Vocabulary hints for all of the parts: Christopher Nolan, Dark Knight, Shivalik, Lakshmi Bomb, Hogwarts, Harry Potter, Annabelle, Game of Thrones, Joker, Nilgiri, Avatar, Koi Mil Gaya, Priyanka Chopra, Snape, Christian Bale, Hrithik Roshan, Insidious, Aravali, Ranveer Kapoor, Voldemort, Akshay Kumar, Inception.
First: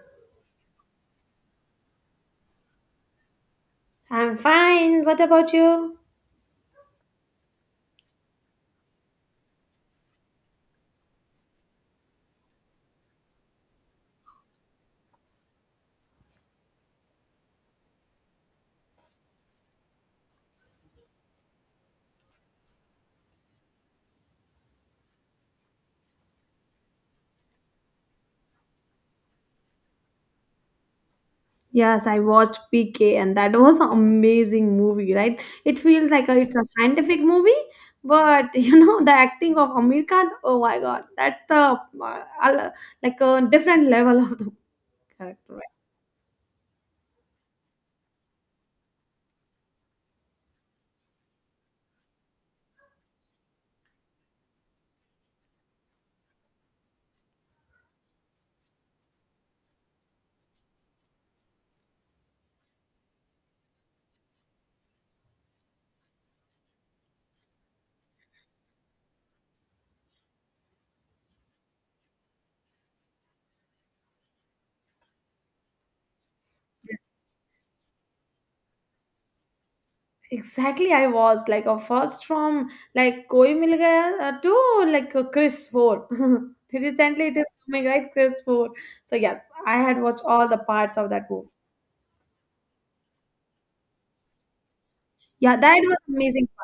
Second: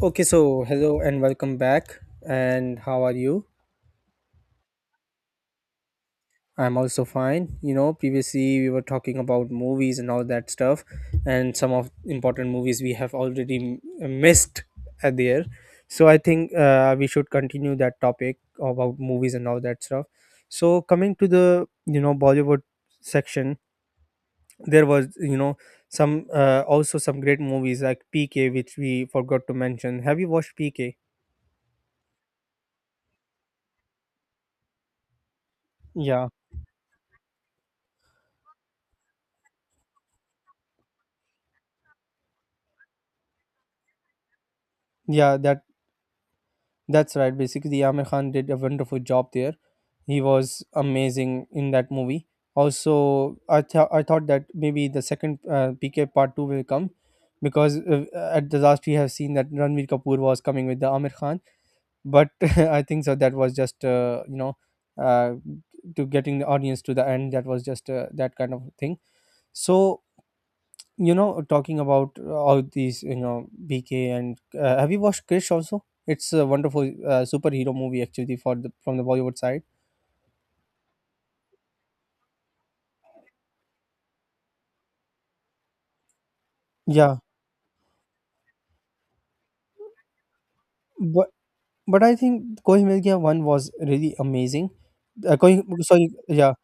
Okay, so hello and welcome back. And how are you? I'm fine. What about you? I'm also fine. You know, previously we were talking about movies and all that stuff, and some of important movies we have already missed there. So I think we should continue that topic about movies and all that stuff. So coming to the Bollywood section, there was some also some great movies like PK, which we forgot to mention. Have you watched PK? Yes, I watched PK and that was an amazing movie, right? It feels Yeah, it's a scientific movie, but the acting of Amir Khan, oh my god, that's uh, al- like a different level of the yeah, character, that right? That's right. Basically, Amir Khan did a wonderful job there. He was amazing in that movie. Also, I thought that maybe the second PK part two will come, because at the last we have seen that Ranveer Kapoor was coming with the Amir Khan, but I think so that was just uh, to getting the audience to the end. That was just that kind of thing. So talking about all these bk, and have you watched Krish also? It's a wonderful superhero movie actually for the from the Bollywood side. Exactly, I was like a first from like Koi Mil Gaya to like Chris 4. Yeah, Recently, it is coming right, Chris 4. So yes, I had watched all the parts of that but movie. but I think Koi Mil Gaya one was really amazing. Yeah, that was Sorry. amazing. Yeah,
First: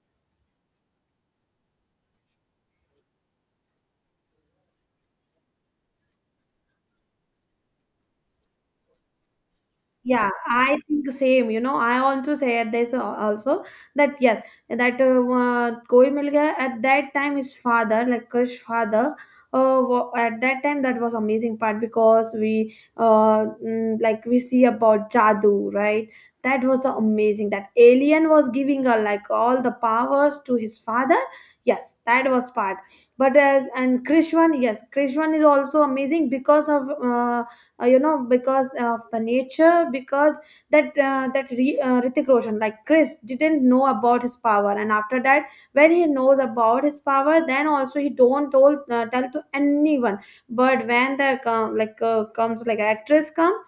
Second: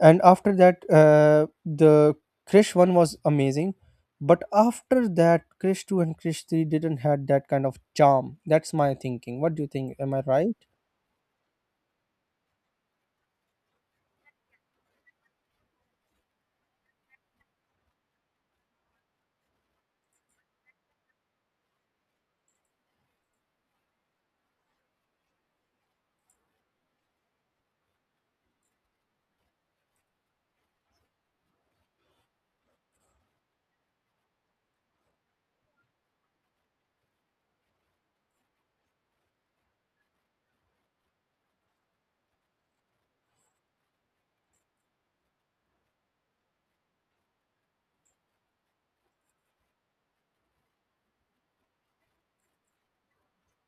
and after that the Krish one was amazing, but after that Krish 2 and Krish 3 didn't had that kind of charm. That's my thinking. What do you think? Am I Yeah, right? I think the same. You know, I also said this also, that yes, that Koi Mil Gaya, at that time his father, like Krish father, at that time, that was amazing part because we like we see about Jadoo, right? That was the amazing that alien was giving her like all the powers to his father. Yes, that was part. But and Krish one, yes, Krish one is also amazing because of because of the nature, because Hrithik Roshan like Chris didn't know about his power, and after that when he knows about his power then also he don't told tell to anyone. But when the like comes, like actress come,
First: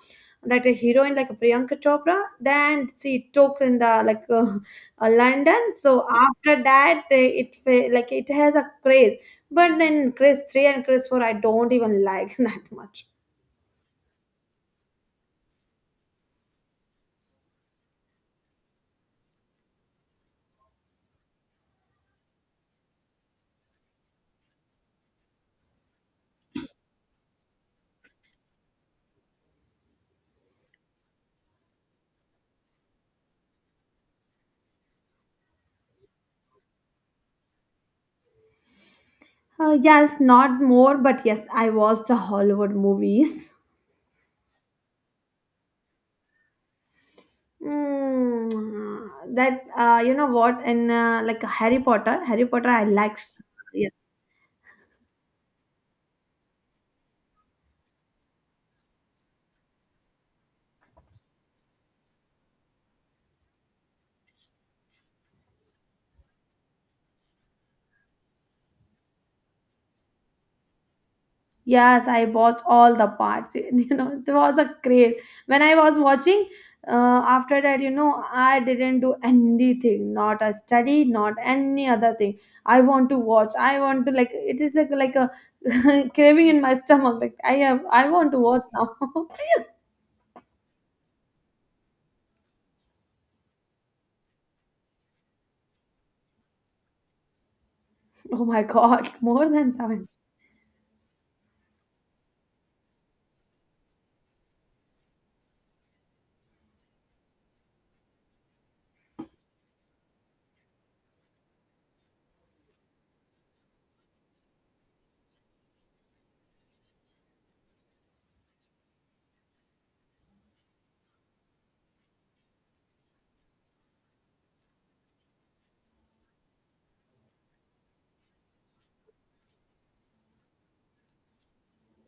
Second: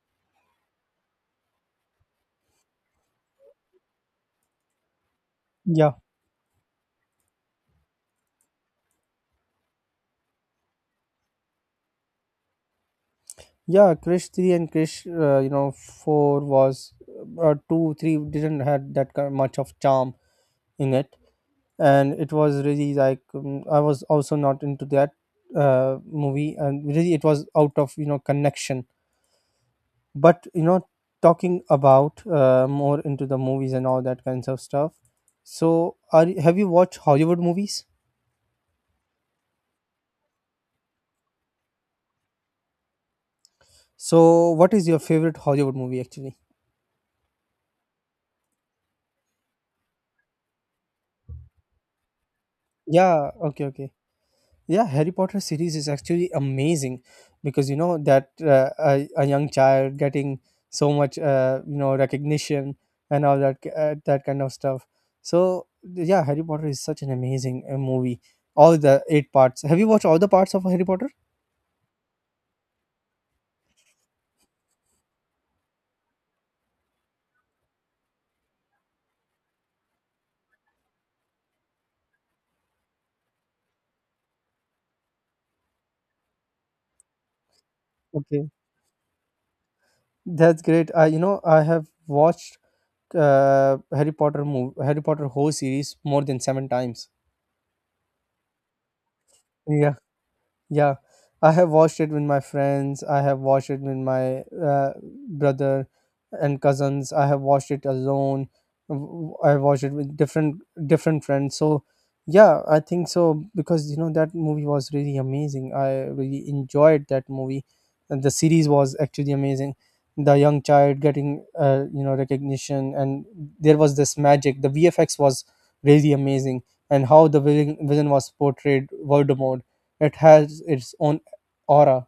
that a heroine like Priyanka Chopra, then she took in the like London. Yeah. So after that like it has a craze, but then Chris 3 and Chris 4 I don't even like that much. Yeah, Krish 3 and Krish, 4 was, 2, 3 didn't had that kind much of charm in it. And it was really like, I was also not into that movie. And really, it was out of connection. But, talking about more into the movies and all that kinds of stuff. So, have you watched Hollywood movies? Yes, not more, but yes, I watched the Hollywood movies. So, what is your favorite Hollywood movie actually? Mm, that You know what? And like Harry Potter, Harry Potter, I liked. Yeah, okay, Yes, okay. Yeah, Harry Potter series is actually amazing because that a young child getting so much recognition, and all that that kind of stuff. So yeah, Harry Potter is such an amazing movie. All the eight parts. Have you watched all the parts of Harry Potter? yes, I watched all the parts. You know, it was a craze. When I was watching, after that, I didn't do anything, not a study, not any other thing. I want to watch. I want to like. It is like a craving in my stomach. Like I have. I want to Okay, watch now. that's great. I have watched Harry Potter movie, Harry Potter whole series more than seven times. Oh my god, more than Yeah. seven. Yeah, I have watched it with my friends. I have watched it with my brother and cousins. I have watched it alone. I watched it with different friends. So yeah, I think so because that movie was really amazing. I really enjoyed that movie. And the series was actually amazing. The young child getting recognition, and there was this magic. The VFX was really amazing, and how the villain was portrayed Voldemort, it has its own aura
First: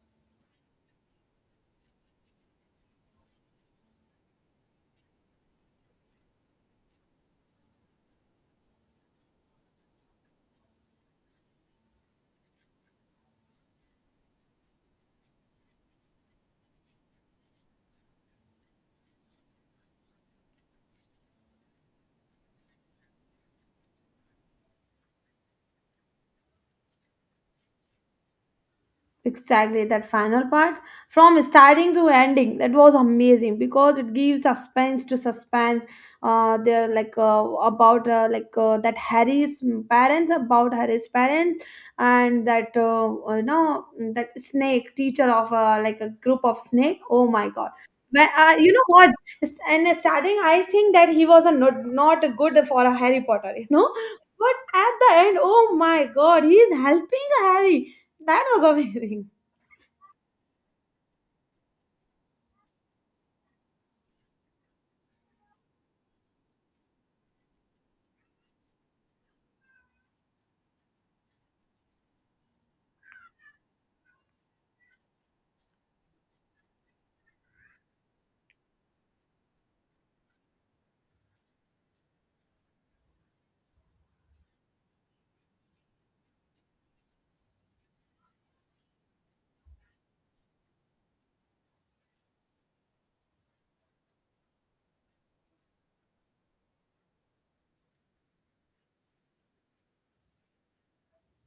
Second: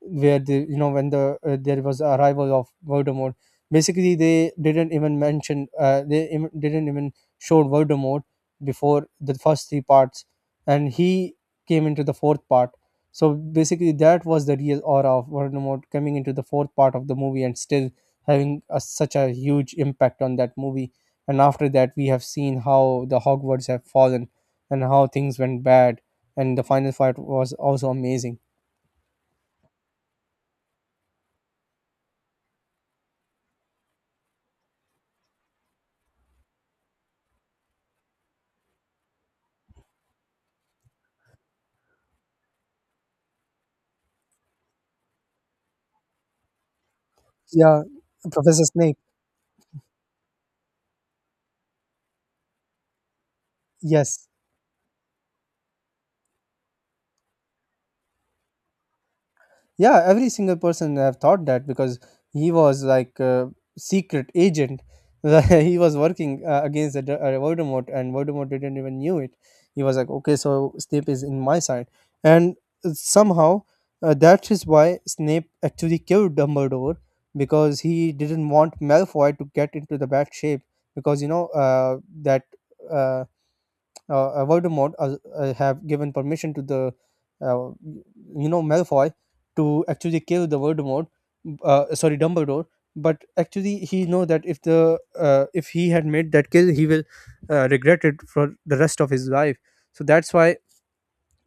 where the you know when the there was arrival of Voldemort. Basically, they didn't even mention, they even didn't even show Voldemort before the first three parts, and he came into the fourth part. So basically, that was the real aura of Voldemort coming into the fourth part of the movie and still having such a huge impact on that movie. And after that, we have seen how the Hogwarts have fallen, and how things went bad, and the final fight was also amazing. Exactly, that final part from starting to ending, that was amazing because it gives suspense to suspense. They're like about like that Harry's parents about Harry's parents, and that you know that snake teacher of like a group of snake. Oh my god. Yeah, Professor You know Snape. what? And starting, I think that he was a not good for a Harry Potter. Yes. But at the end, oh my god, he is helping Harry, that was amazing. Yeah, every single person have thought that, because he was like a secret agent. He was working against the Voldemort, and Voldemort didn't even knew it. He was like, okay, so Snape is in my side, and somehow, that is why Snape actually killed Dumbledore, because he didn't want Malfoy to get into the bad shape, because that. Uh, Voldemort have given permission to the uh, Malfoy to actually kill the Voldemort, sorry, Dumbledore. But actually, he know that if he had made that kill, he will regret it for the rest of his life. So that's why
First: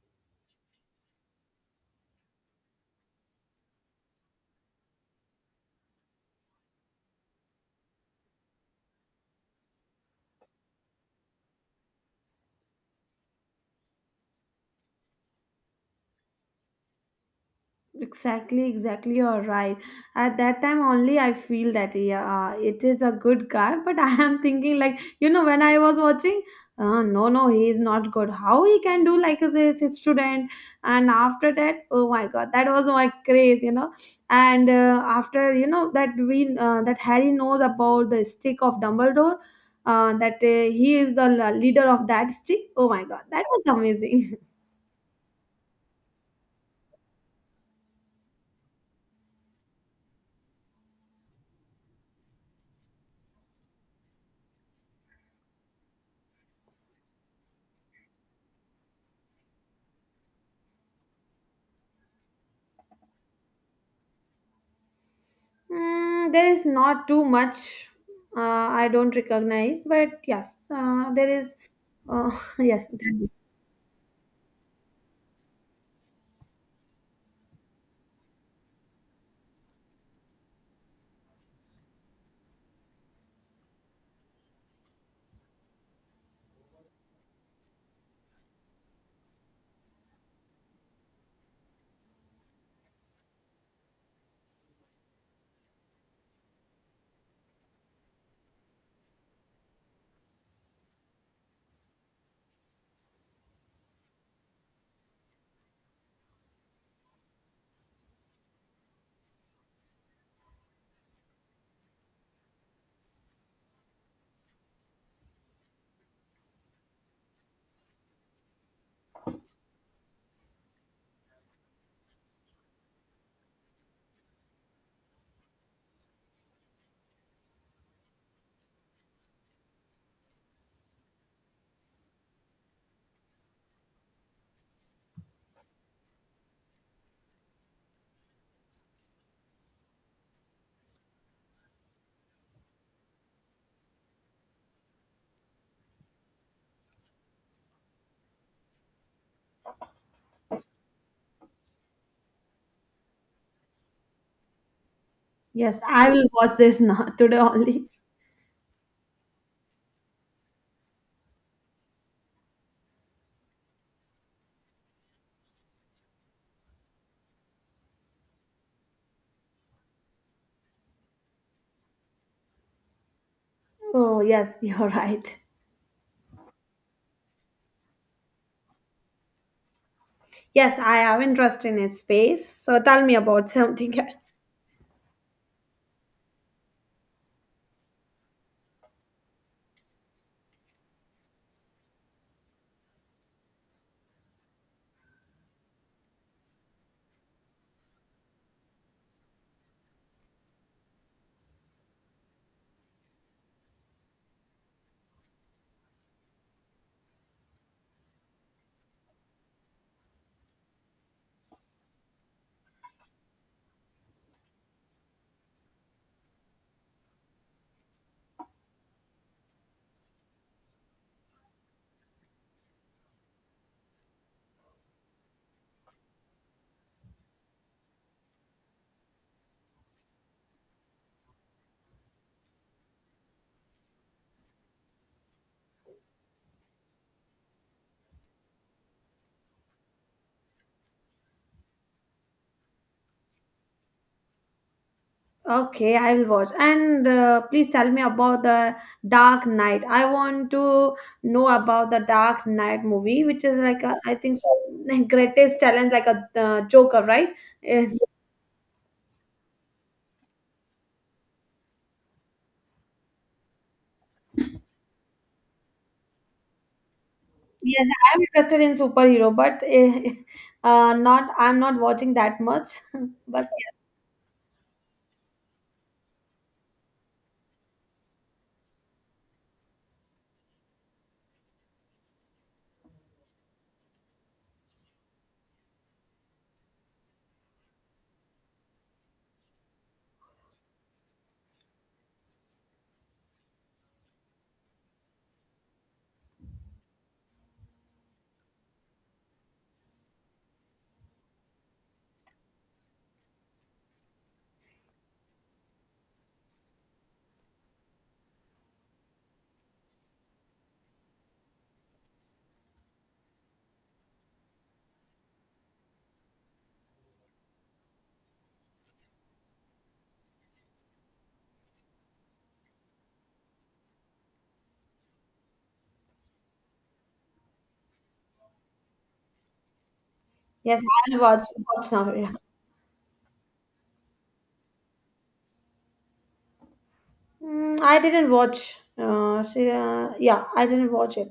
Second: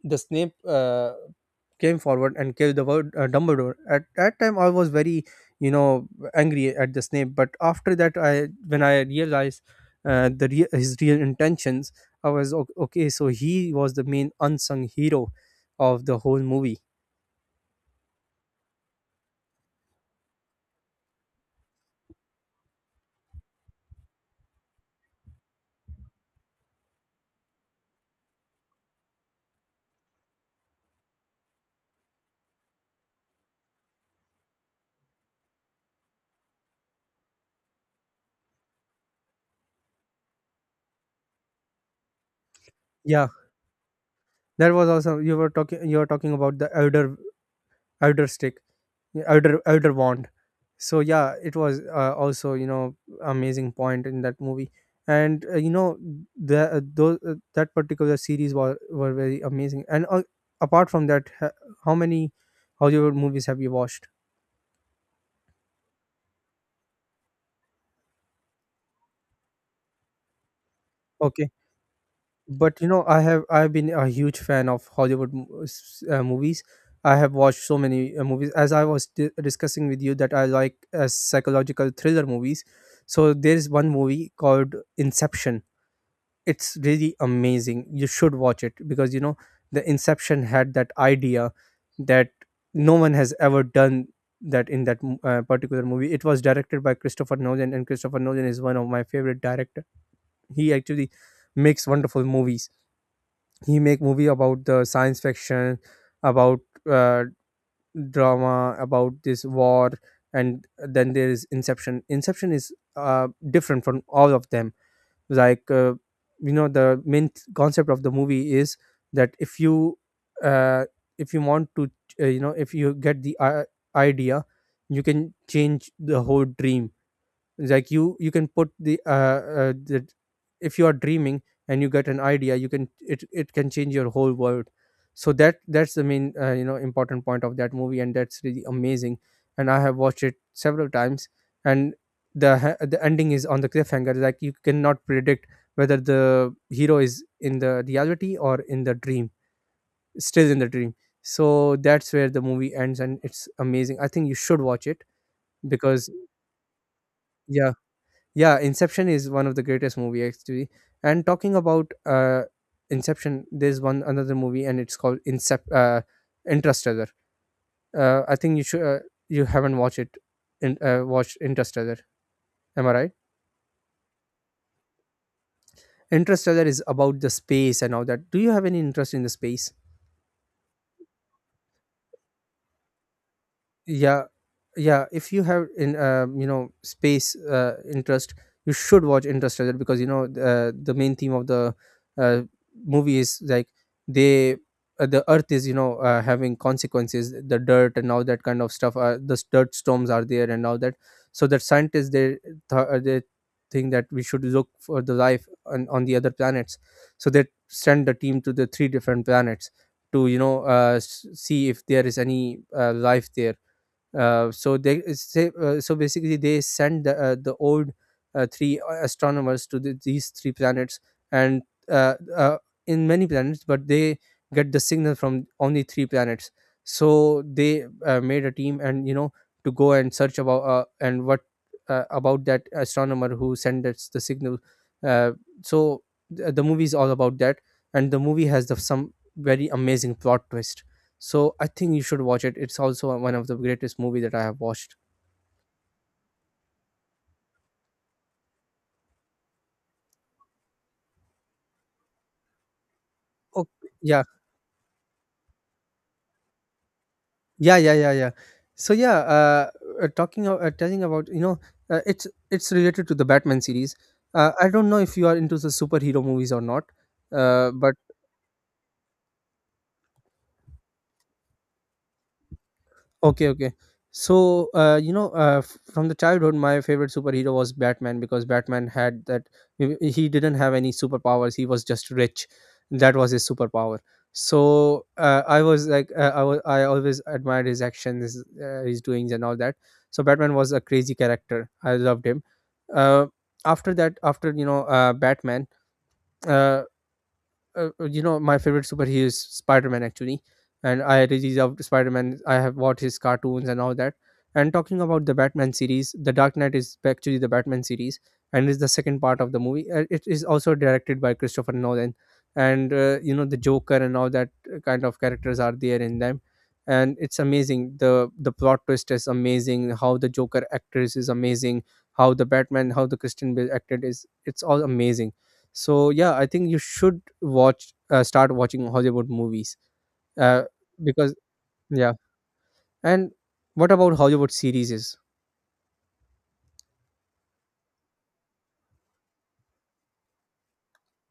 the Snape came forward and gave the word Dumbledore. At that time, I was very, you know, angry at the Snape. But after that, I when I realized the rea his real intentions, I was, Okay. So he was the main unsung hero of the whole movie." Exactly, exactly. You're right. At that time only, I feel that yeah, it is a good guy. But I am thinking like when I was watching, no, no, he is not good. How he can do like this his student? And after that, oh my God, that was my craze. And after you know that we that Harry knows about the stick of Dumbledore, that he is the leader of that stick. Oh my God, Yeah, that was amazing. that was also you were talking about the elder stick, elder wand. So yeah, it was also amazing point in that movie, and the those that particular series were very amazing. And apart from that, how many Hollywood movies have you watched? There is not too much, I don't recognize, but yes, there Okay. is. Uh, But yes, i have i've been a huge fan of Hollywood movies. I have watched so many movies, as I was discussing with you, that I like psychological thriller movies. So there's one movie called Inception. It's really amazing, you should watch it, because the Inception had that idea that no one has ever done, that in that particular movie. It was directed by Christopher Nolan, and Christopher Nolan is one of my favorite director. He actually makes wonderful movies. He make movie about the science fiction, about uh, drama, about this war. And then there is Inception. Inception is different from all of them. Like, the main concept of the movie is that uh, if you want to, if you get the idea, you can change the whole dream. Like, you can put the that, if you are dreaming and you get an idea, you can it it can change your whole world. So that's the main important point of that movie, and that's really amazing. And I have watched it several times. And the ending is on the cliffhanger, like, you cannot predict whether the hero is in the reality or in the dream, still in the dream. So that's where the movie ends, and it's amazing. I think you should watch it, Yes, I because will watch this now today yeah. only. Yeah, Inception is one of the greatest movie actually. And talking about Inception, there's one another movie, and it's called Interstellar. I think you should you haven't watched it in watched Interstellar, am I right? Oh, yes, you're right. Interstellar is about the space and all that. Do you have any interest in the space? Yes, I have interest in its space. So tell me about something. Yeah. Yeah, if you have in space interest, you should watch Interstellar, because the main theme of the uh, movie is like, they, the earth is, having consequences, the dirt and all that kind of stuff, the dirt storms are there and all that. So that scientists, they they think that we should look for the life on the other planets. So they send the team to the three different planets to see if there is any life there. So they, say, so basically, they sent the old three astronomers to these three planets. And uh, uh, in many planets, but they get the signal from only three planets. So they made a team, and to go and search about and what about that astronomer who sent us the signal. Uh, so the movie is all about that, and the movie has some very amazing plot twist. So I think you should watch it. It's also one of the greatest movie that I have watched. Okay, I will watch. And please tell me about the Dark Knight. I want to know about the Dark Knight movie, which is Oh, I yeah, think so, greatest challenge, like a Joker, right? yeah, yeah, yeah, yeah. So yeah, telling about, it's related to the Batman series. I don't know if you are into the superhero movies or not, Yes, but... I am interested in superhero, but not I'm not watching that much. Okay, But okay. So, from the childhood, my favorite superhero was Batman, because Batman had that. He didn't have any superpowers. He was just rich. That was his superpower. So I was like, I always admired his actions, his doings, and all that. So Batman was a crazy character. I loved him. Uh, After that, after Batman. Uh, you know my favorite superhero is Spider-Man actually, and I really love Spider-Man. I have watched his cartoons and all that. And talking about the Batman series, The Dark Knight is actually the Batman series and is the second part of the movie. It is also directed by Christopher Nolan, and you know the Joker and all that kind of characters are there in them. And it's amazing. The plot twist is amazing, how the Joker actress is amazing, how the Batman, how the Christian Bale acted is, it's all amazing. So yeah, I think you should watch start watching Hollywood movies, uh, yes, I'll because watch now. yeah. Yeah. And what about Hollywood series? Is I didn't watch. See, yeah, I didn't watch it.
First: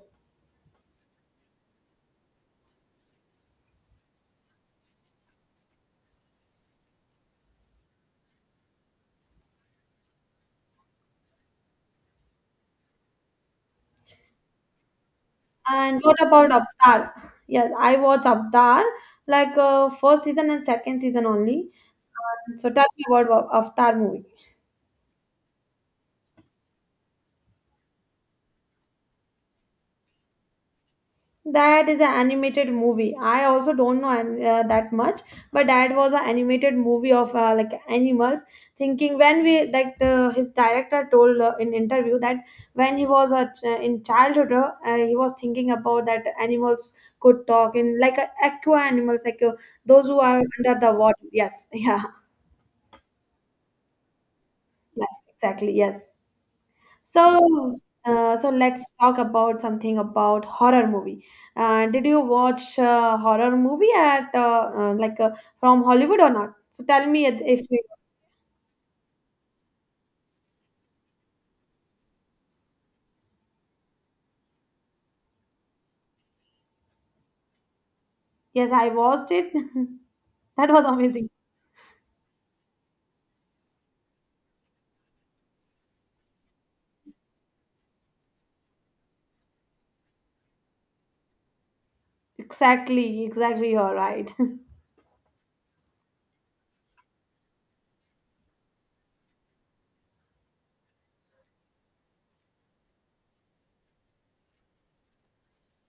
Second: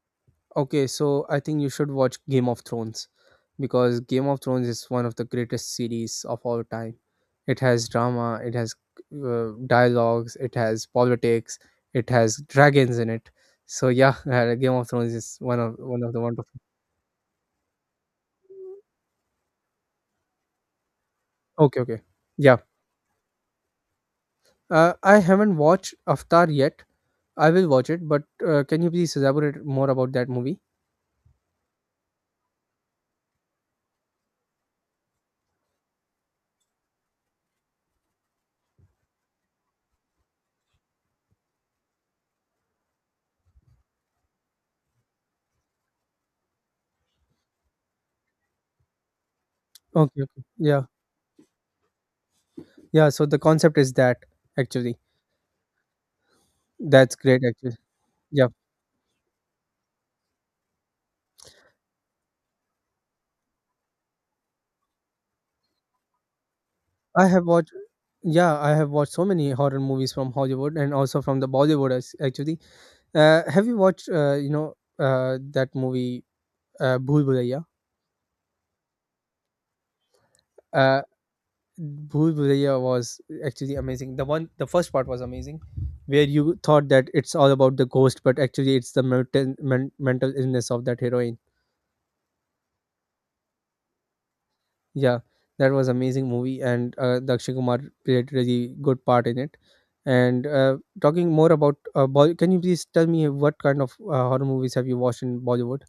okay. So I think you should watch Game of Thrones because Game of Thrones is one of the greatest series of all time. It has drama, it has dialogues, it has politics, it has dragons in it. So yeah, Game of Thrones is one of And one of what the about wonderful. Avatar? Yes, I watched Avatar like first season and second season only. Okay, okay, yeah. So tell me about Avatar movie. I haven't watched Avatar yet. I will watch it, but can you please elaborate more about that movie? That is an animated movie. I also don't know that much, but that was an animated movie of like animals. Thinking when we like his director told in interview that when he was a in childhood, he was thinking about that animals could talk in like aqua animals, like those who Okay, are okay. under Yeah. the water. Yes, yeah, Yeah, so the concept is that actually. yeah, exactly. Yes. That's great actually. So, uh, Yeah. so let's talk about something about horror movie. Did you watch horror movie at like from Hollywood or not? So tell me I if have if watched, you. yeah, I have watched so many horror movies from Hollywood and also from the Bollywood as- actually. Have you watched you know that movie Bhool Bhulaiya? Yes, I watched it. That was Uh, amazing. Bhool Bhulaiya was actually amazing. The first part was amazing, where you thought that it's all about the ghost, but actually it's the mental, men, mental illness of that heroine. Exactly, exactly. You're right. Yeah, that was amazing movie, and the Akshay Kumar played really good part in it. And talking more about Bollywood, can you please tell me what kind of horror movies have you watched in Bollywood?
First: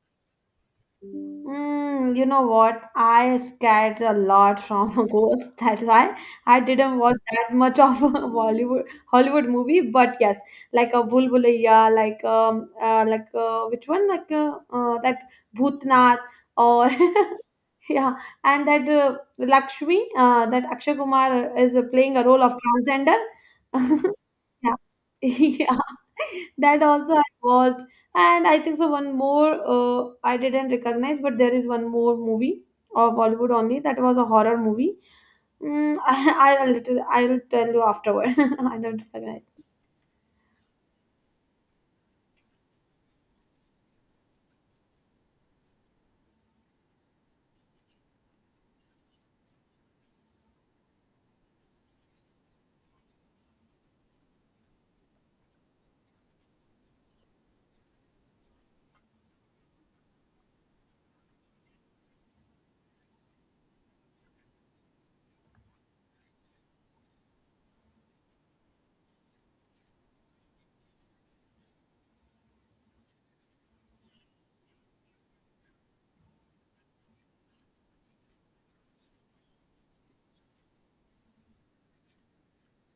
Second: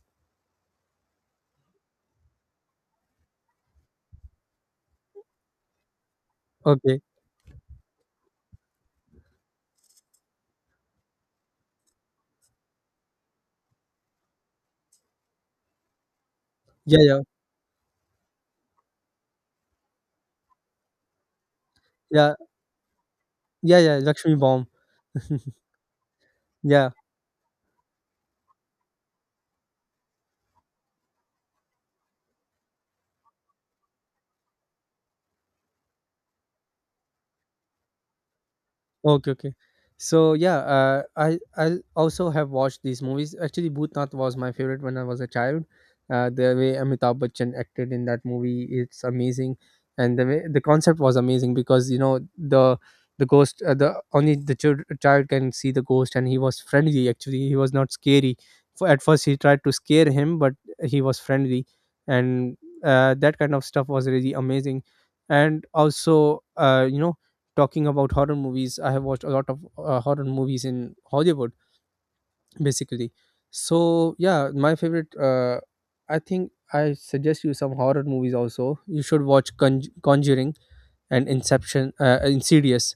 You know what? I scared a lot from a ghost. That's why I didn't Okay, watch that much of a Bollywood Hollywood movie. But yes, like a Bulbulaya, like which one? Like that Bhutnath, or yeah, yeah, yeah, and that Lakshmi, that Akshay Kumar is playing a yeah, role of transgender. yeah, yeah. Lakshmi Bomb, Yeah. Yeah. That yeah. also I watched. And I think so one more, I didn't recognize, but there is one more movie of Bollywood only that was a horror movie. I, I'll little I'll tell you afterward. I don't Okay, recognize. okay. So yeah, I also have watched these movies. Actually, Bhutnath was my favorite when I was a child. The way Amitabh Bachchan acted in that movie, it's amazing, and the way, the concept was amazing, because you know the the only the child, child can see the ghost, and he was friendly. Actually, he was not scary. For at first, he tried to scare him, but he was friendly, and that kind of stuff was really amazing. And also, you know, talking about horror movies, I have watched a lot of horror movies in Hollywood, basically. So yeah, my favorite. I think I suggest you some horror movies also. You should watch Conjuring and Inception, Insidious.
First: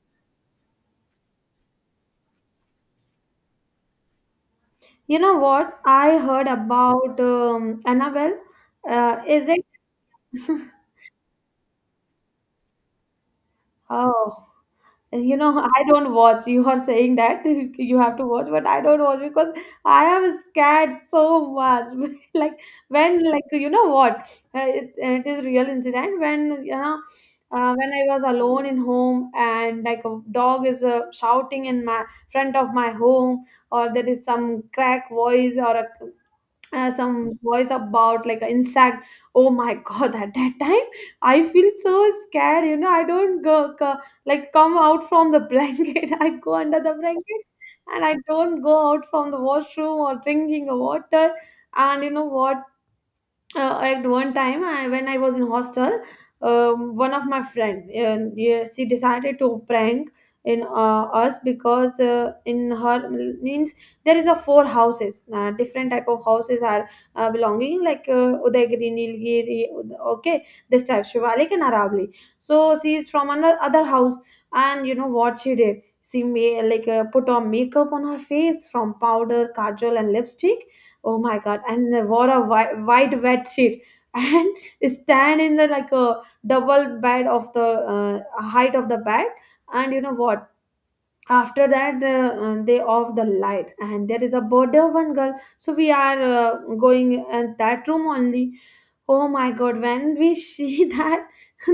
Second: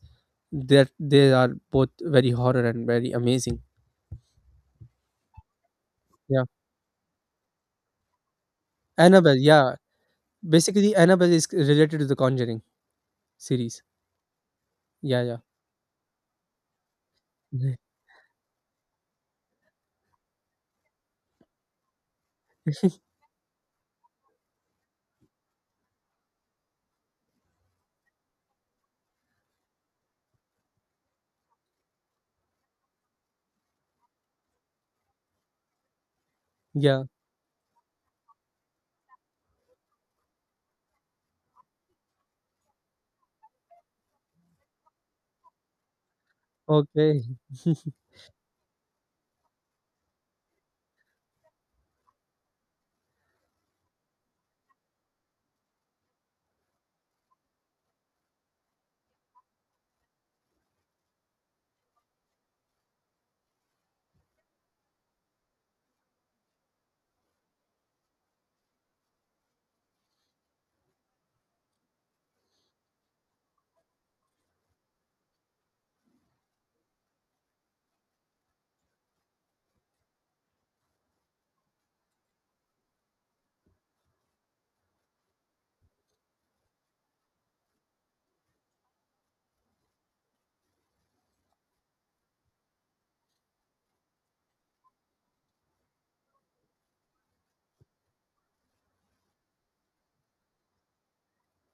That they are both very horror and very amazing. You know what? I Yeah, heard about Annabelle. Annabelle. Is it? Yeah, basically Annabelle is related to the Conjuring series. Oh. Yeah, yeah, I don't watch. You are saying that you have to watch, but I don't watch because I am scared so much. Like like you know what, it is real incident. When when I was alone in home, and like a dog is shouting in my front of my home, or there is some crack voice or a yeah. some voice about like an insect. Oh my god, at that time I feel so scared. You know, I don't go like come out from the blanket, I go under the Okay. blanket. And I don't go out from the washroom or drinking a water. And you know what, at one time, when I was in hostel, one of my friend, yeah, she decided to prank in us because in her means there is a four houses, different type of houses are belonging, like Udaygiri, Nilgiri, okay, this type, Shivalik and Aravali. So she is from another other house, and you know what she did? She made like put on makeup on her face from powder, kajal, and lipstick. Oh my god, and they wore a white, white wet sheet and stand in the like a double bed of the height of the bed. And you know what, after that they off the light, and there is a border one girl, so we are going at that room only. Oh my god, when we see that,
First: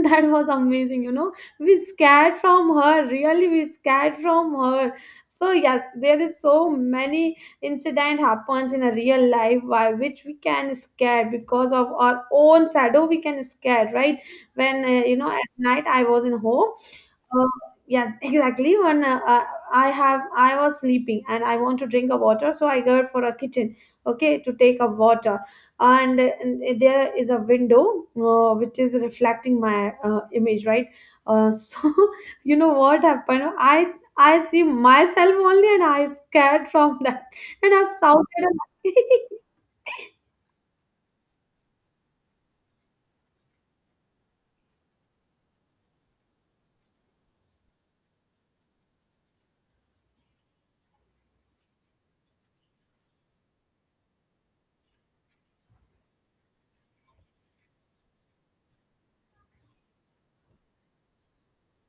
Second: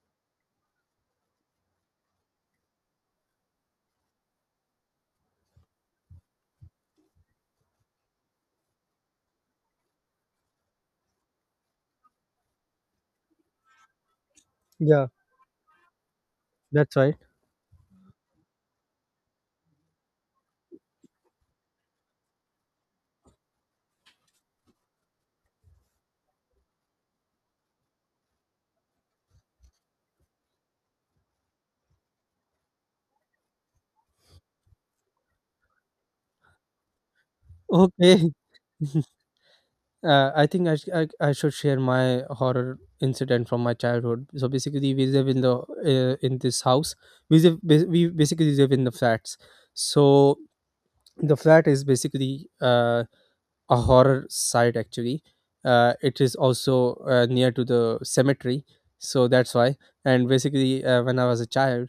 that was amazing. We scared from her, really we scared from her. So yes, there is so many incident happens in a real life, by which we can scare. Because of our own shadow we can scare, right? When Yeah, at night I was in home. that's right. uh, yes, exactly. When I was sleeping and I want to drink a water, so I go for a kitchen, okay, to take a water. And there is a window which is reflecting my image, right? So you know what happened? I see myself only, and I scared from that, and I Okay. shouted. I think I, sh- I should share my horror incident from my childhood. So basically, we live in the in this house. We live, we basically live in the flats. So the flat is basically a horror site. Actually, it is also near to the cemetery. So that's why. And basically, when I was a child,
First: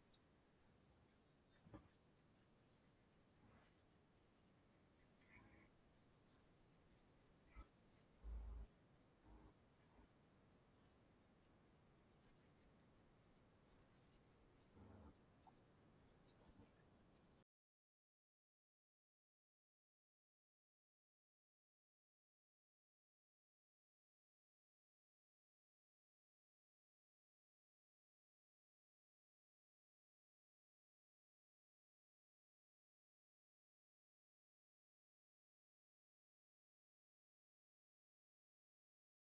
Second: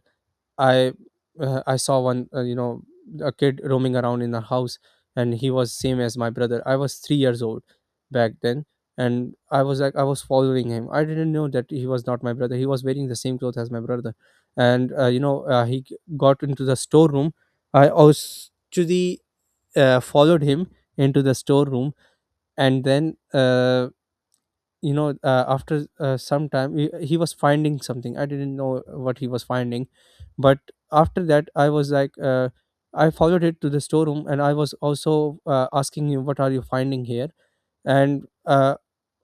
I I saw one you know a kid roaming around in our house, and he was same as my brother. I was 3 years old back then, and I was like I was following him. I didn't know that he was not my brother. He was wearing the same clothes as my brother, and you know he got into the storeroom. I actually followed him into the storeroom, and then you know after some time, he was finding something. I didn't know what he was finding, but after that I was like, I followed it to the storeroom, and I was also asking him, what are you finding here? And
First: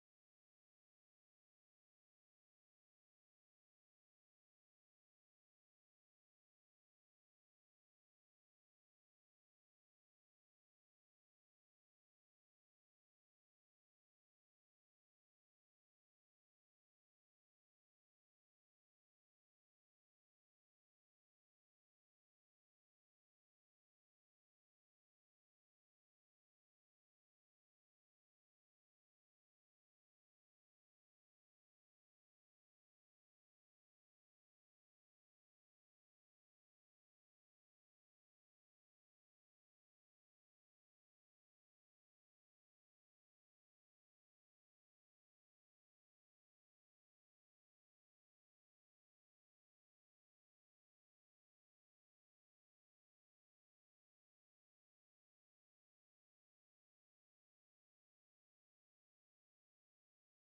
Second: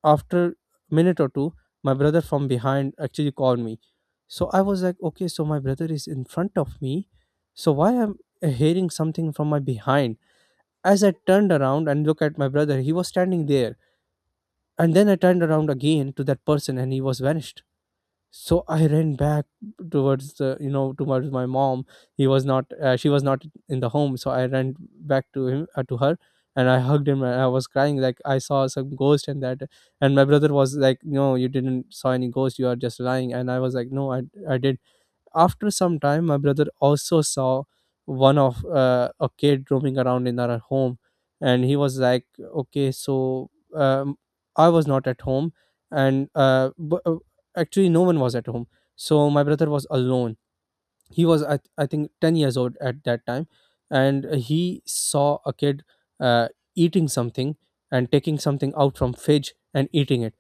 after minute or two, my brother from behind actually called me. So I was like, okay, so my brother is in front of me, so why am I hearing something from my behind? As I turned around and looked at my brother, he was standing there, and then I turned around again to that person, and he was vanished. So I ran back towards the, you know, towards my mom. He was not, she was not in the home. So I ran back to him, to her, and I hugged him, and I was crying like I saw some ghost and that. And my brother was like, no, you didn't saw any ghost. You are just lying. And I was like, no, I did. After some time, my brother also saw one of a kid roaming around in our home, and he was like, "Okay, so um, I was not at home, and actually, no one was at home, so my brother was alone." He was, I think 10 years old at that time, and he saw a kid uh, eating something and taking something out from fridge and eating it.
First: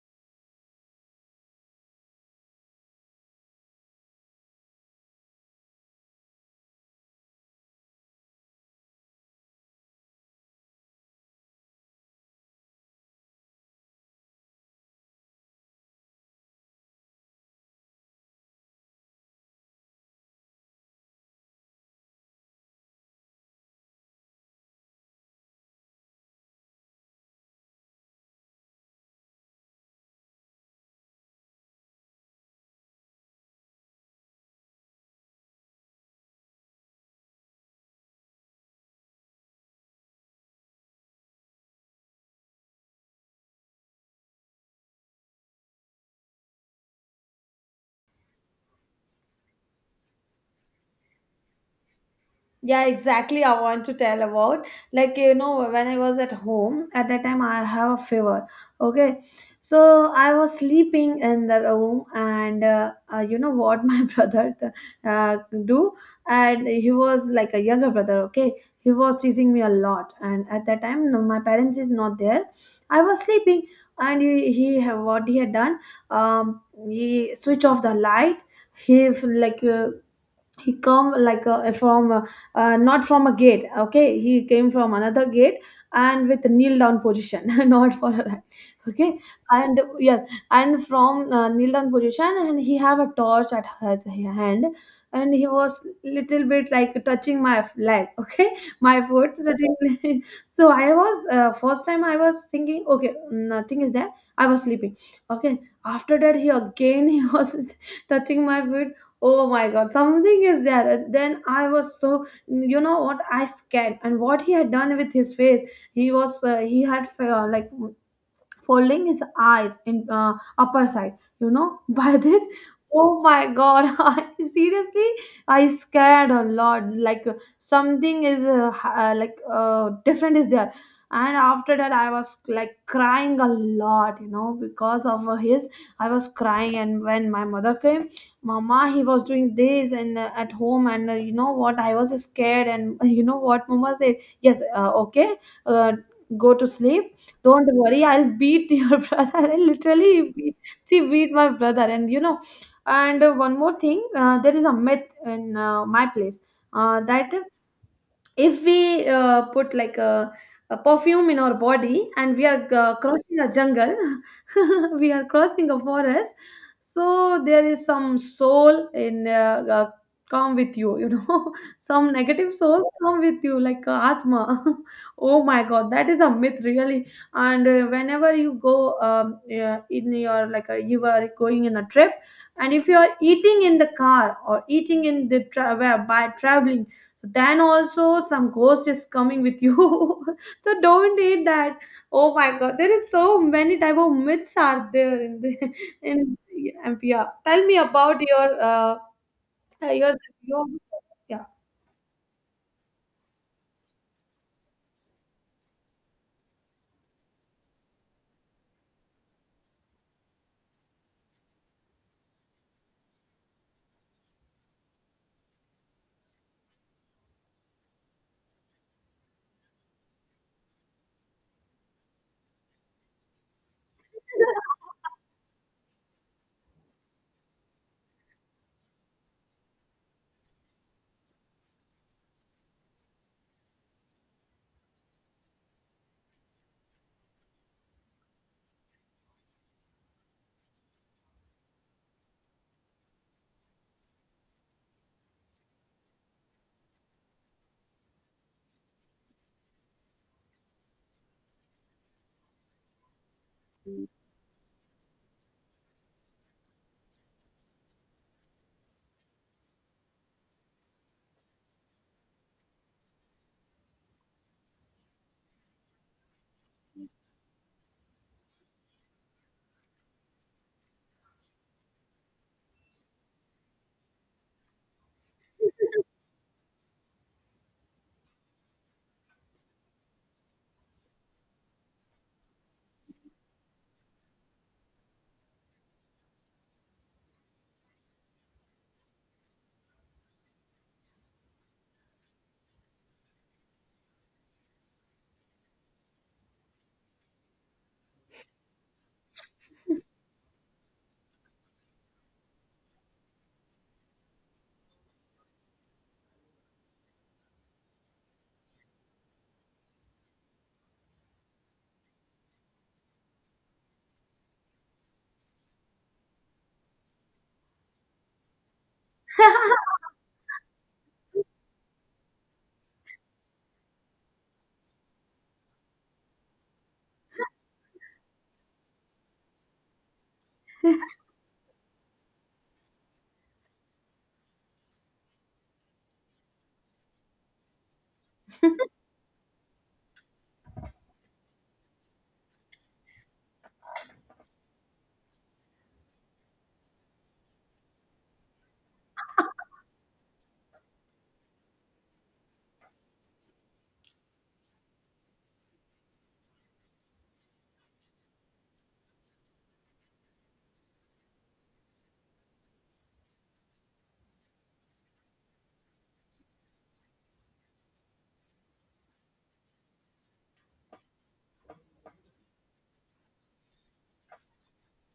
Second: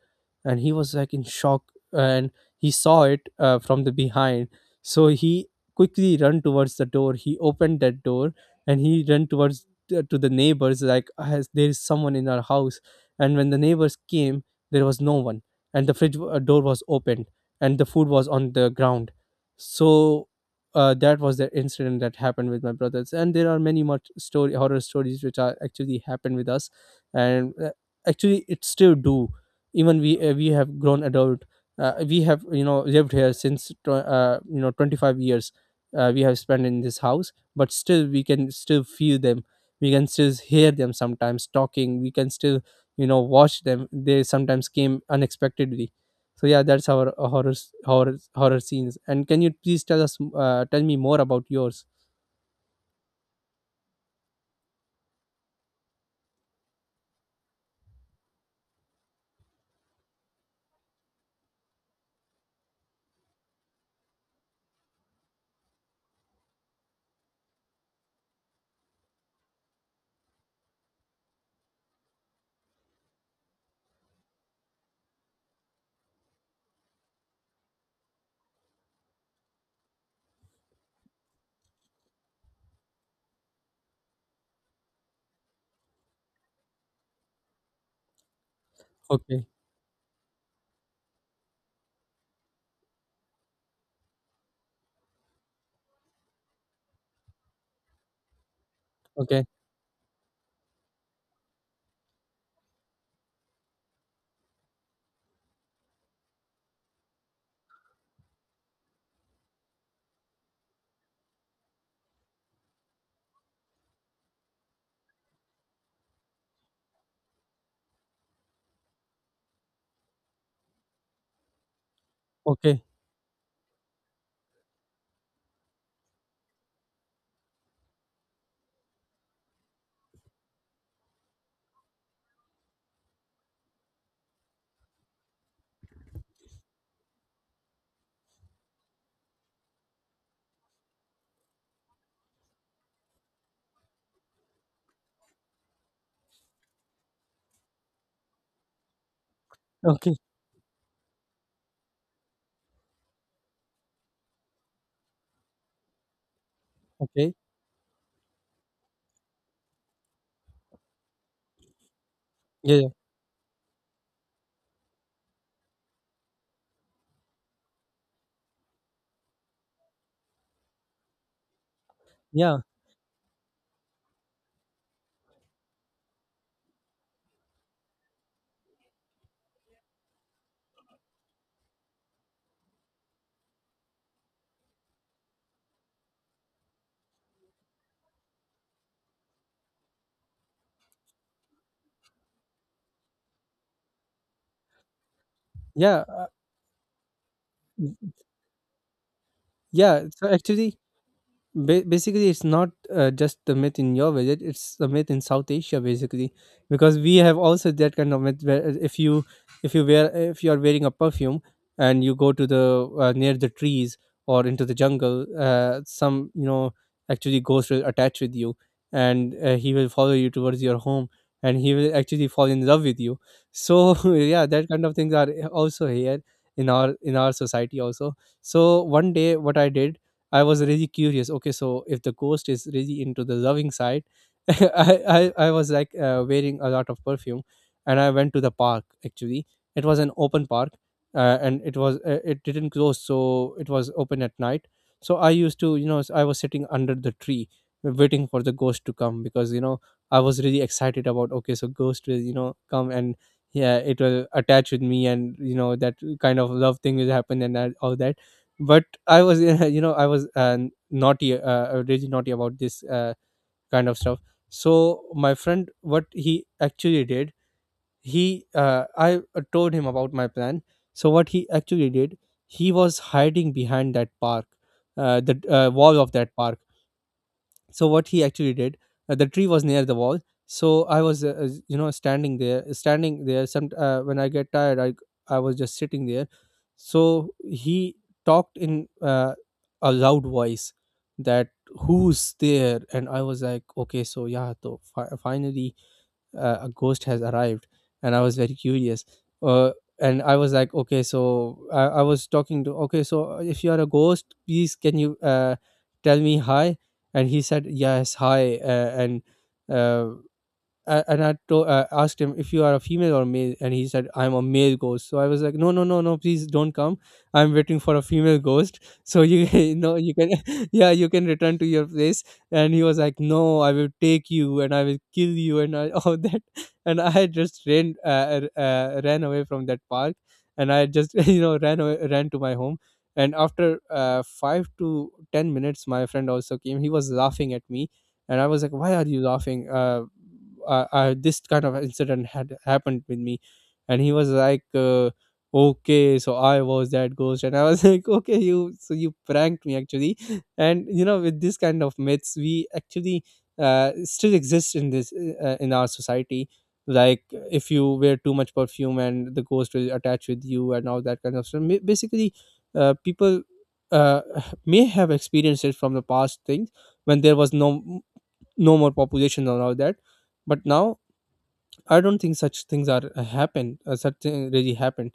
And he was like in shock, and he saw it from the behind. So he quickly run towards the door, he opened that door, and he ran to the neighbors like, "Has- there is someone in our house." And when the neighbors came, there was no one, and the fridge door was opened, and the food was on the ground. So that was the incident that happened with my brothers, and there are many much story horror stories which are actually happened with us. And actually it still do. Even we we have grown adult, we have, you know, lived here since you know 25 years we have spent in this house, but still we can still feel them, we can still hear them sometimes talking, we can still, you know, watch them, they sometimes came unexpectedly. So yeah, that's our horror horror scenes. And can you please tell us, tell me more about yours? Yeah, exactly. I want to tell about like when I was at home, at that time I have a fever. Okay, so I was sleeping in the room, and you know what my brother uh, do, and he was like a younger brother. Okay, he was teasing me a lot, and at that time no, my parents is not there. I was sleeping, and he have what he had done, um he switch off the light. He like he come like from not from a gate. Okay, he came from another gate and with kneel down position, not for a- okay. Okay, And yes, and from kneel down position, and he have a torch at his hand, and he was little bit like touching my leg, okay, my okay, so I was first time I was thinking okay, nothing is there, I was sleeping. Okay, after that he again he was touching my foot. Oh my god, something is there. And then I was so, you know what, I scared. And what he had done with his face, he was he had like folding his eyes in upper side, you know, by this. okay, Oh my god, seriously I scared a lot, like like different is there. And after that I was like crying a lot, you know, because of his, I was crying. And when my mother came, mama, he was doing this and at home. And you know what I was scared. And you know what mama said, yes, okay, uh, go to sleep, don't worry, I'll beat your brother. I okay, literally beat, she beat my brother, and you know. And one more thing, there is a myth in my place, okay. that if we put like a perfume in our body and we are Yeah, yeah, crossing a jungle, we are crossing a forest, so there is some soul in come with you, you know, some negative yeah, soul come with you, like atma. oh my god, that is a myth, really. And whenever you go, yeah, in your, like you are going in a trip, and if you are eating in the car or eating in the by traveling, so then also some ghost is coming with you. so don't eat that. Oh my god, there is so many type of myths are there in the, yeah. In MPR. Tell me about your Yeah. your, So your actually, yeah. Basically it's not just the myth in your village, it's the myth in South Asia basically, because we have also that kind of myth where if you wear, if you are wearing a perfume and you go to the near the trees or into the jungle, some, you know, actually ghost will attach with you, and he will follow you towards your home, and he will actually fall in love with you. So yeah, that kind of things are also here in our society also. So one day what I did, I was really curious. Okay, so if the ghost is really into the loving side, I was like wearing a lot of perfume, and I went to the park. Actually, it was an open park, and it was it didn't close, so it was open at night. So I used to, you know, I was sitting under the tree, waiting for the ghost to come, because you know I was really excited about. Okay, so ghost will, you know, come, and yeah, it will attach with me, and you know that kind of love thing will happen and that, all that. But I was you know I was naughty, really naughty about this kind of stuff. So my friend, what he actually did, he I told him about my plan. So what he actually did, he was hiding behind that park, the wall of that park. So what he actually did, the tree was near the wall. So I was you know standing there, some when I get tired, I was just sitting there. So he talked in a loud voice that, who's there? And I was like, okay, so yeah, so finally a ghost has arrived, and I was very curious. uh, and I was like, okay, so I was talking to, okay, so if you are a ghost, please can you tell me hi. And he said yes, hi. Uh, and I asked him, if you are a female or male? And he said, I'm a male ghost. So I was like, no, no, no, no, please don't come. I'm waiting for a female ghost. So you, you know, you can, yeah, you can return to your place. And he was like, no, I will take you and I will kill you and I, all that. And I just ran, ran away from that park, and I just you know ran away, ran to my home. And after 5 to 10 minutes, my friend also came. He was laughing at me and I was like, why are you laughing? This kind of incident had happened with me. And he was like, okay, so I was that ghost. And I was like, okay, you, so you pranked me actually. And you know, with this kind of myths, we actually still exist in this in our society. Like, if you wear too much perfume, and the ghost will attach with you and all that kind of stuff. Basically people uh, may have experienced it from the past things, when there was no no more population and all that. But now, I don't think such things are happen, such thing really happened.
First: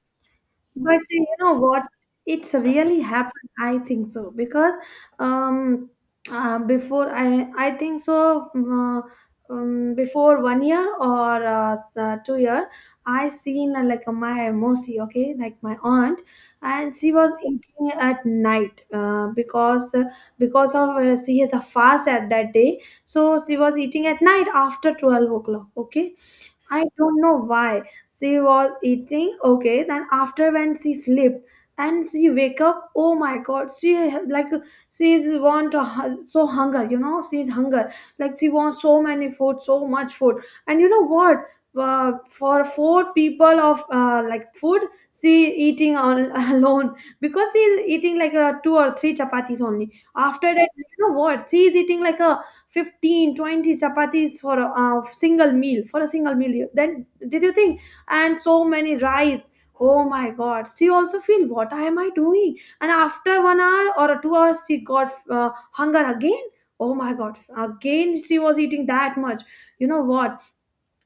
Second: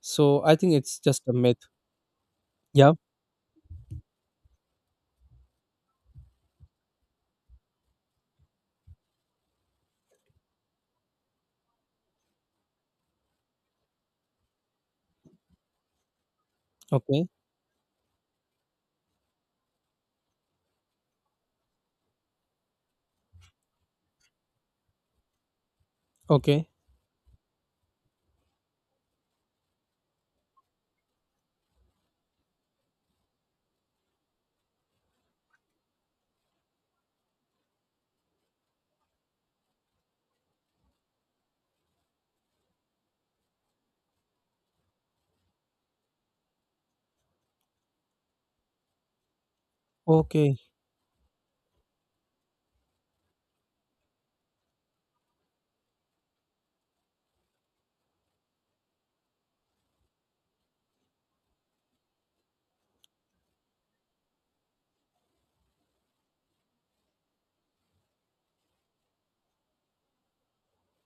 So I think it's But just you a know myth. what? It's Yeah. really happened, I think so, because um, before I think so before 1 year or 2 year, I seen like my mosi, okay, like my aunt. And she Okay, was eating at night because of she has a fast at that day, so she was eating at night after 12 o'clock, okay. okay, I don't know why. She was eating okay, then after when she slept and she wake up, oh my god, like she is want a so hunger, you know, she is hunger. Like she wants so many food, so much food. And you know what? For four people of like food, she alone, because she is eating like two or three chapatis only. After okay, that, you know what? She is eating like a 15 20 chapatis for a single meal, for a single meal. You- then did you think, and so many rice. Oh my god, she also feel what am I doing. And after 1 hour or 2 hours, she got hunger again. Oh my god, again she was eating that much. You know what,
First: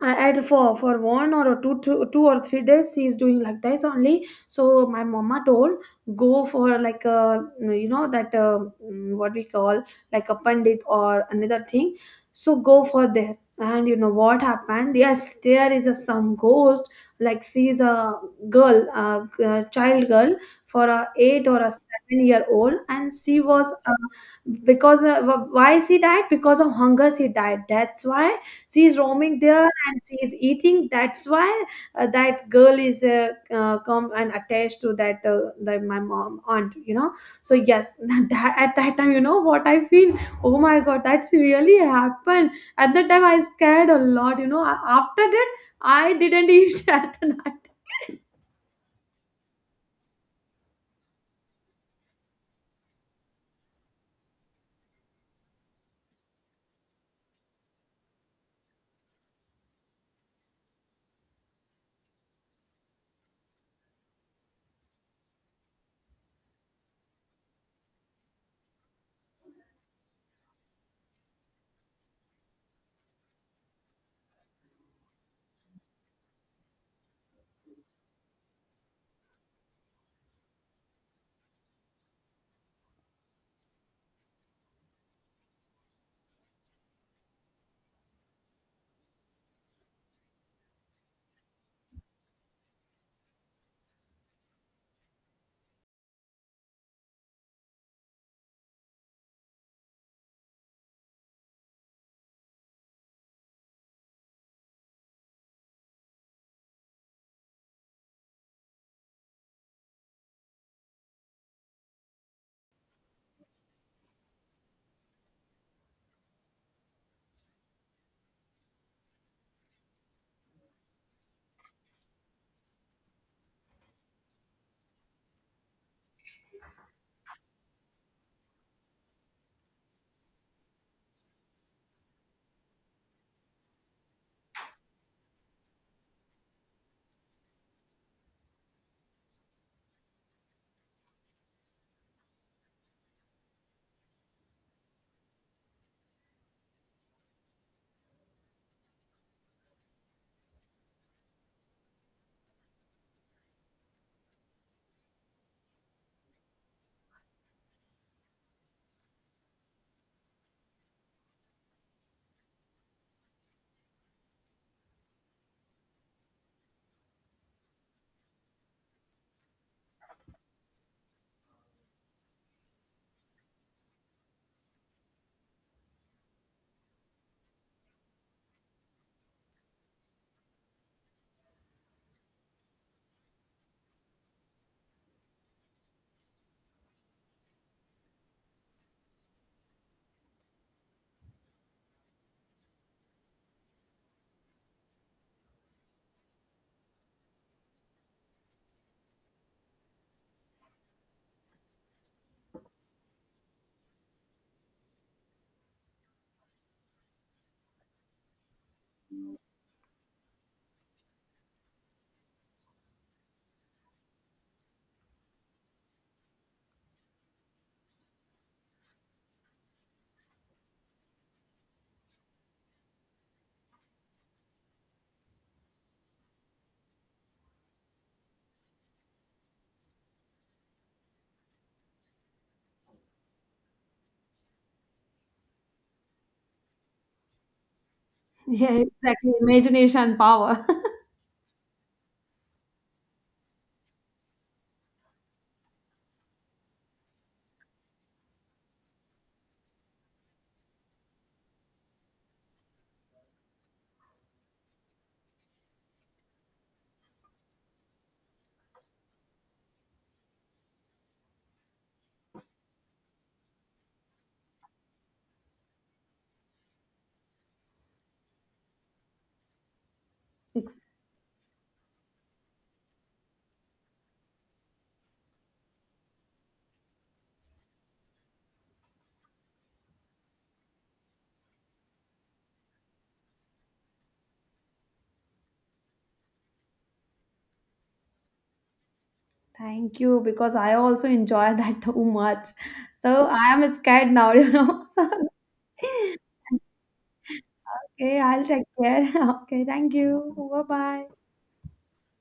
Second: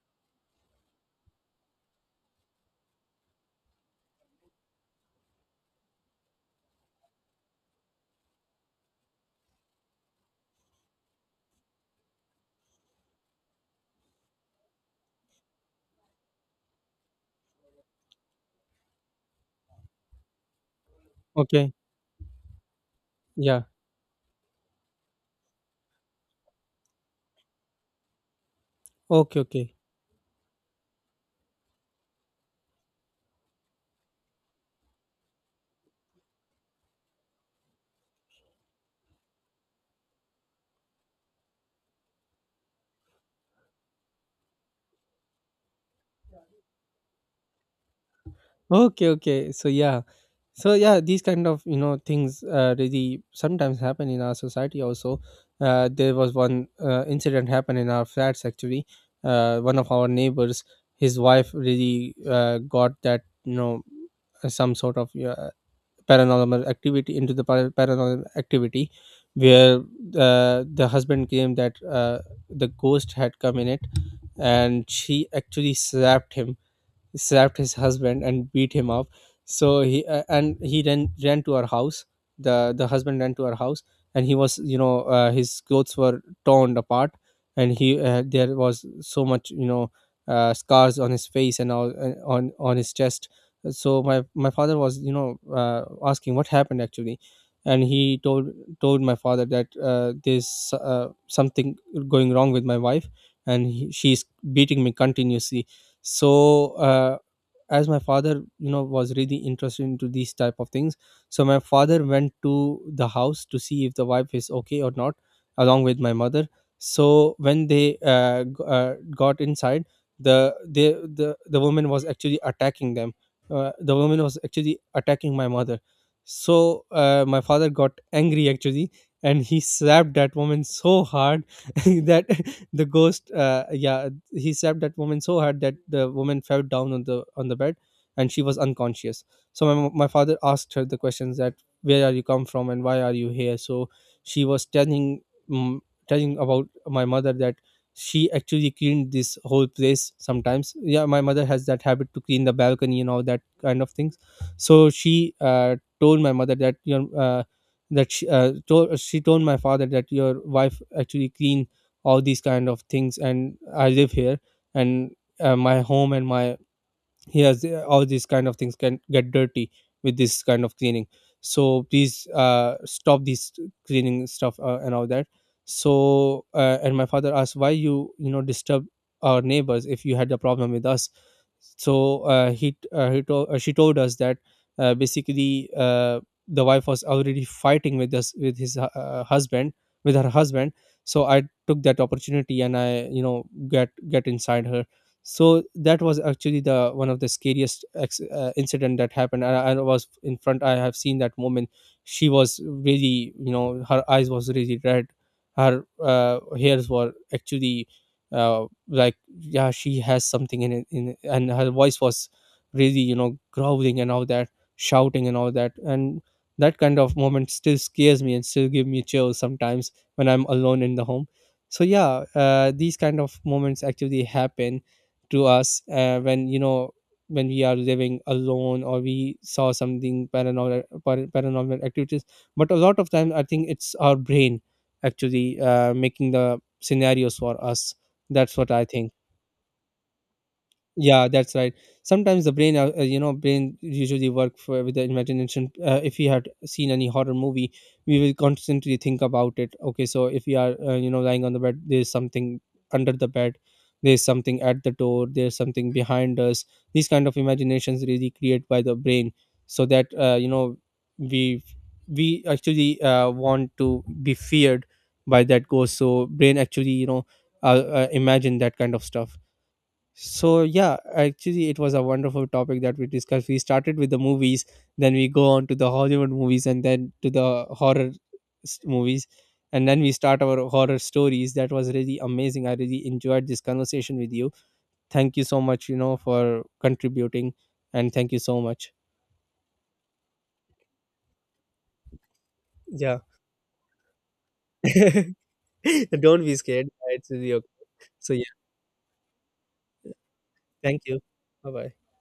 I had for one or two, two, 2 or 3 days she is doing like this only. So my mama told go for like a, you know, that what we call like a pandit or another thing, so go for there. And you know what happened? Yes, there is a some ghost, like she is a child girl for a 8 or a okay. 7-year old. And she Yeah, was why she died, because of hunger she died, that's why she is roaming okay, there okay, and she is eating, that's why that girl is come and attached to that my mom aunt, you know. So yes, that, at that time, you know what I feel, oh my god, that's really happened. At that time I scared a lot, you know. After that I didn't eat at the night. okay, okay. So yeah, these kind of, you know, things really sometimes happen in our society also. There was one incident happened in our flats actually. One of our neighbors, his wife really got that, you know, some sort of, yeah, paranormal activity into the paranormal activity, where the husband claimed that the ghost had come in it and she actually slapped him, slapped his husband and beat him up. So he and he then ran to our house. The husband ran to our house, and he was, you know, his clothes were torn apart, and he there was so much, you know, scars on his face and all, and on his chest. So my father was, you know, asking what happened actually. And he told, told my father that there's something going wrong with my wife, and she's beating me continuously. So as my father, you know, was really interested into these type of things, so my father went to the house to see if the wife is okay or not, along with my mother. So when they got inside, the woman was actually attacking them. The woman was actually attacking my mother. So my father got angry actually, and he slapped that woman so hard that the ghost yeah, he slapped that woman so hard that the woman fell down on the bed, and she was unconscious. So my father asked her the questions that, where are you come from and why are you here? So she was telling, mm, telling about my mother that she actually cleaned this whole place sometimes. Yeah, my mother has that habit to clean the balcony and all that kind of things. So she told my mother that, you know, that she told my father that your wife actually clean all these kind of things, and I live here, and my home and my, yes, all these kind of things can get dirty with this kind of cleaning. So please stop this cleaning stuff and all that. So and my father asked, why you, you know, disturb our neighbors if you had a problem with us? So he told, she told us that basically the wife was already fighting with us with his hu- husband with her husband. So I took that opportunity, and I, you know, get inside her. So that was actually the one of the scariest incident that happened, and I was in front, I have seen that moment. She was really, you know, her eyes was really red, her hairs were actually like, yeah, she has something in it. And her voice was really, you know, growling and all that, shouting and all that. And that kind of moment still scares me and still give me chills sometimes when I'm alone in the home. So yeah, these kind of moments actually happen to us, when, you know, when we are living alone, or we saw something paranormal, paranormal activities. But a lot of time I think it's our brain actually making the scenarios for us. That's Yeah, what I think. exactly, imagination power. Yeah, that's right. Sometimes the brain you know, brain usually work for, with the imagination. If we had seen any horror movie, we will constantly think about it. Okay, so if we are you know, lying on the bed, there's something under the bed, there's something at the door, there's something behind us. These kind of imaginations really create by the brain, so that you know, we we actually want to be feared by that ghost. So brain actually, you know, uh, imagine that kind of stuff. So yeah, actually it was a wonderful topic that we discussed. We started with the movies, then we go on to the Hollywood movies, and then to the horror movies, and then we start our horror stories. That was really amazing. I really enjoyed this conversation with you. Thank you so much, you know, for contributing, and thank you so much. Thank you, because I also enjoy that too much. Yeah. So I am scared now, you know. So Don't be scared. It's really okay. okay, So I'll yeah, take care. Okay, thank you. Bye thank bye. you. Bye-bye.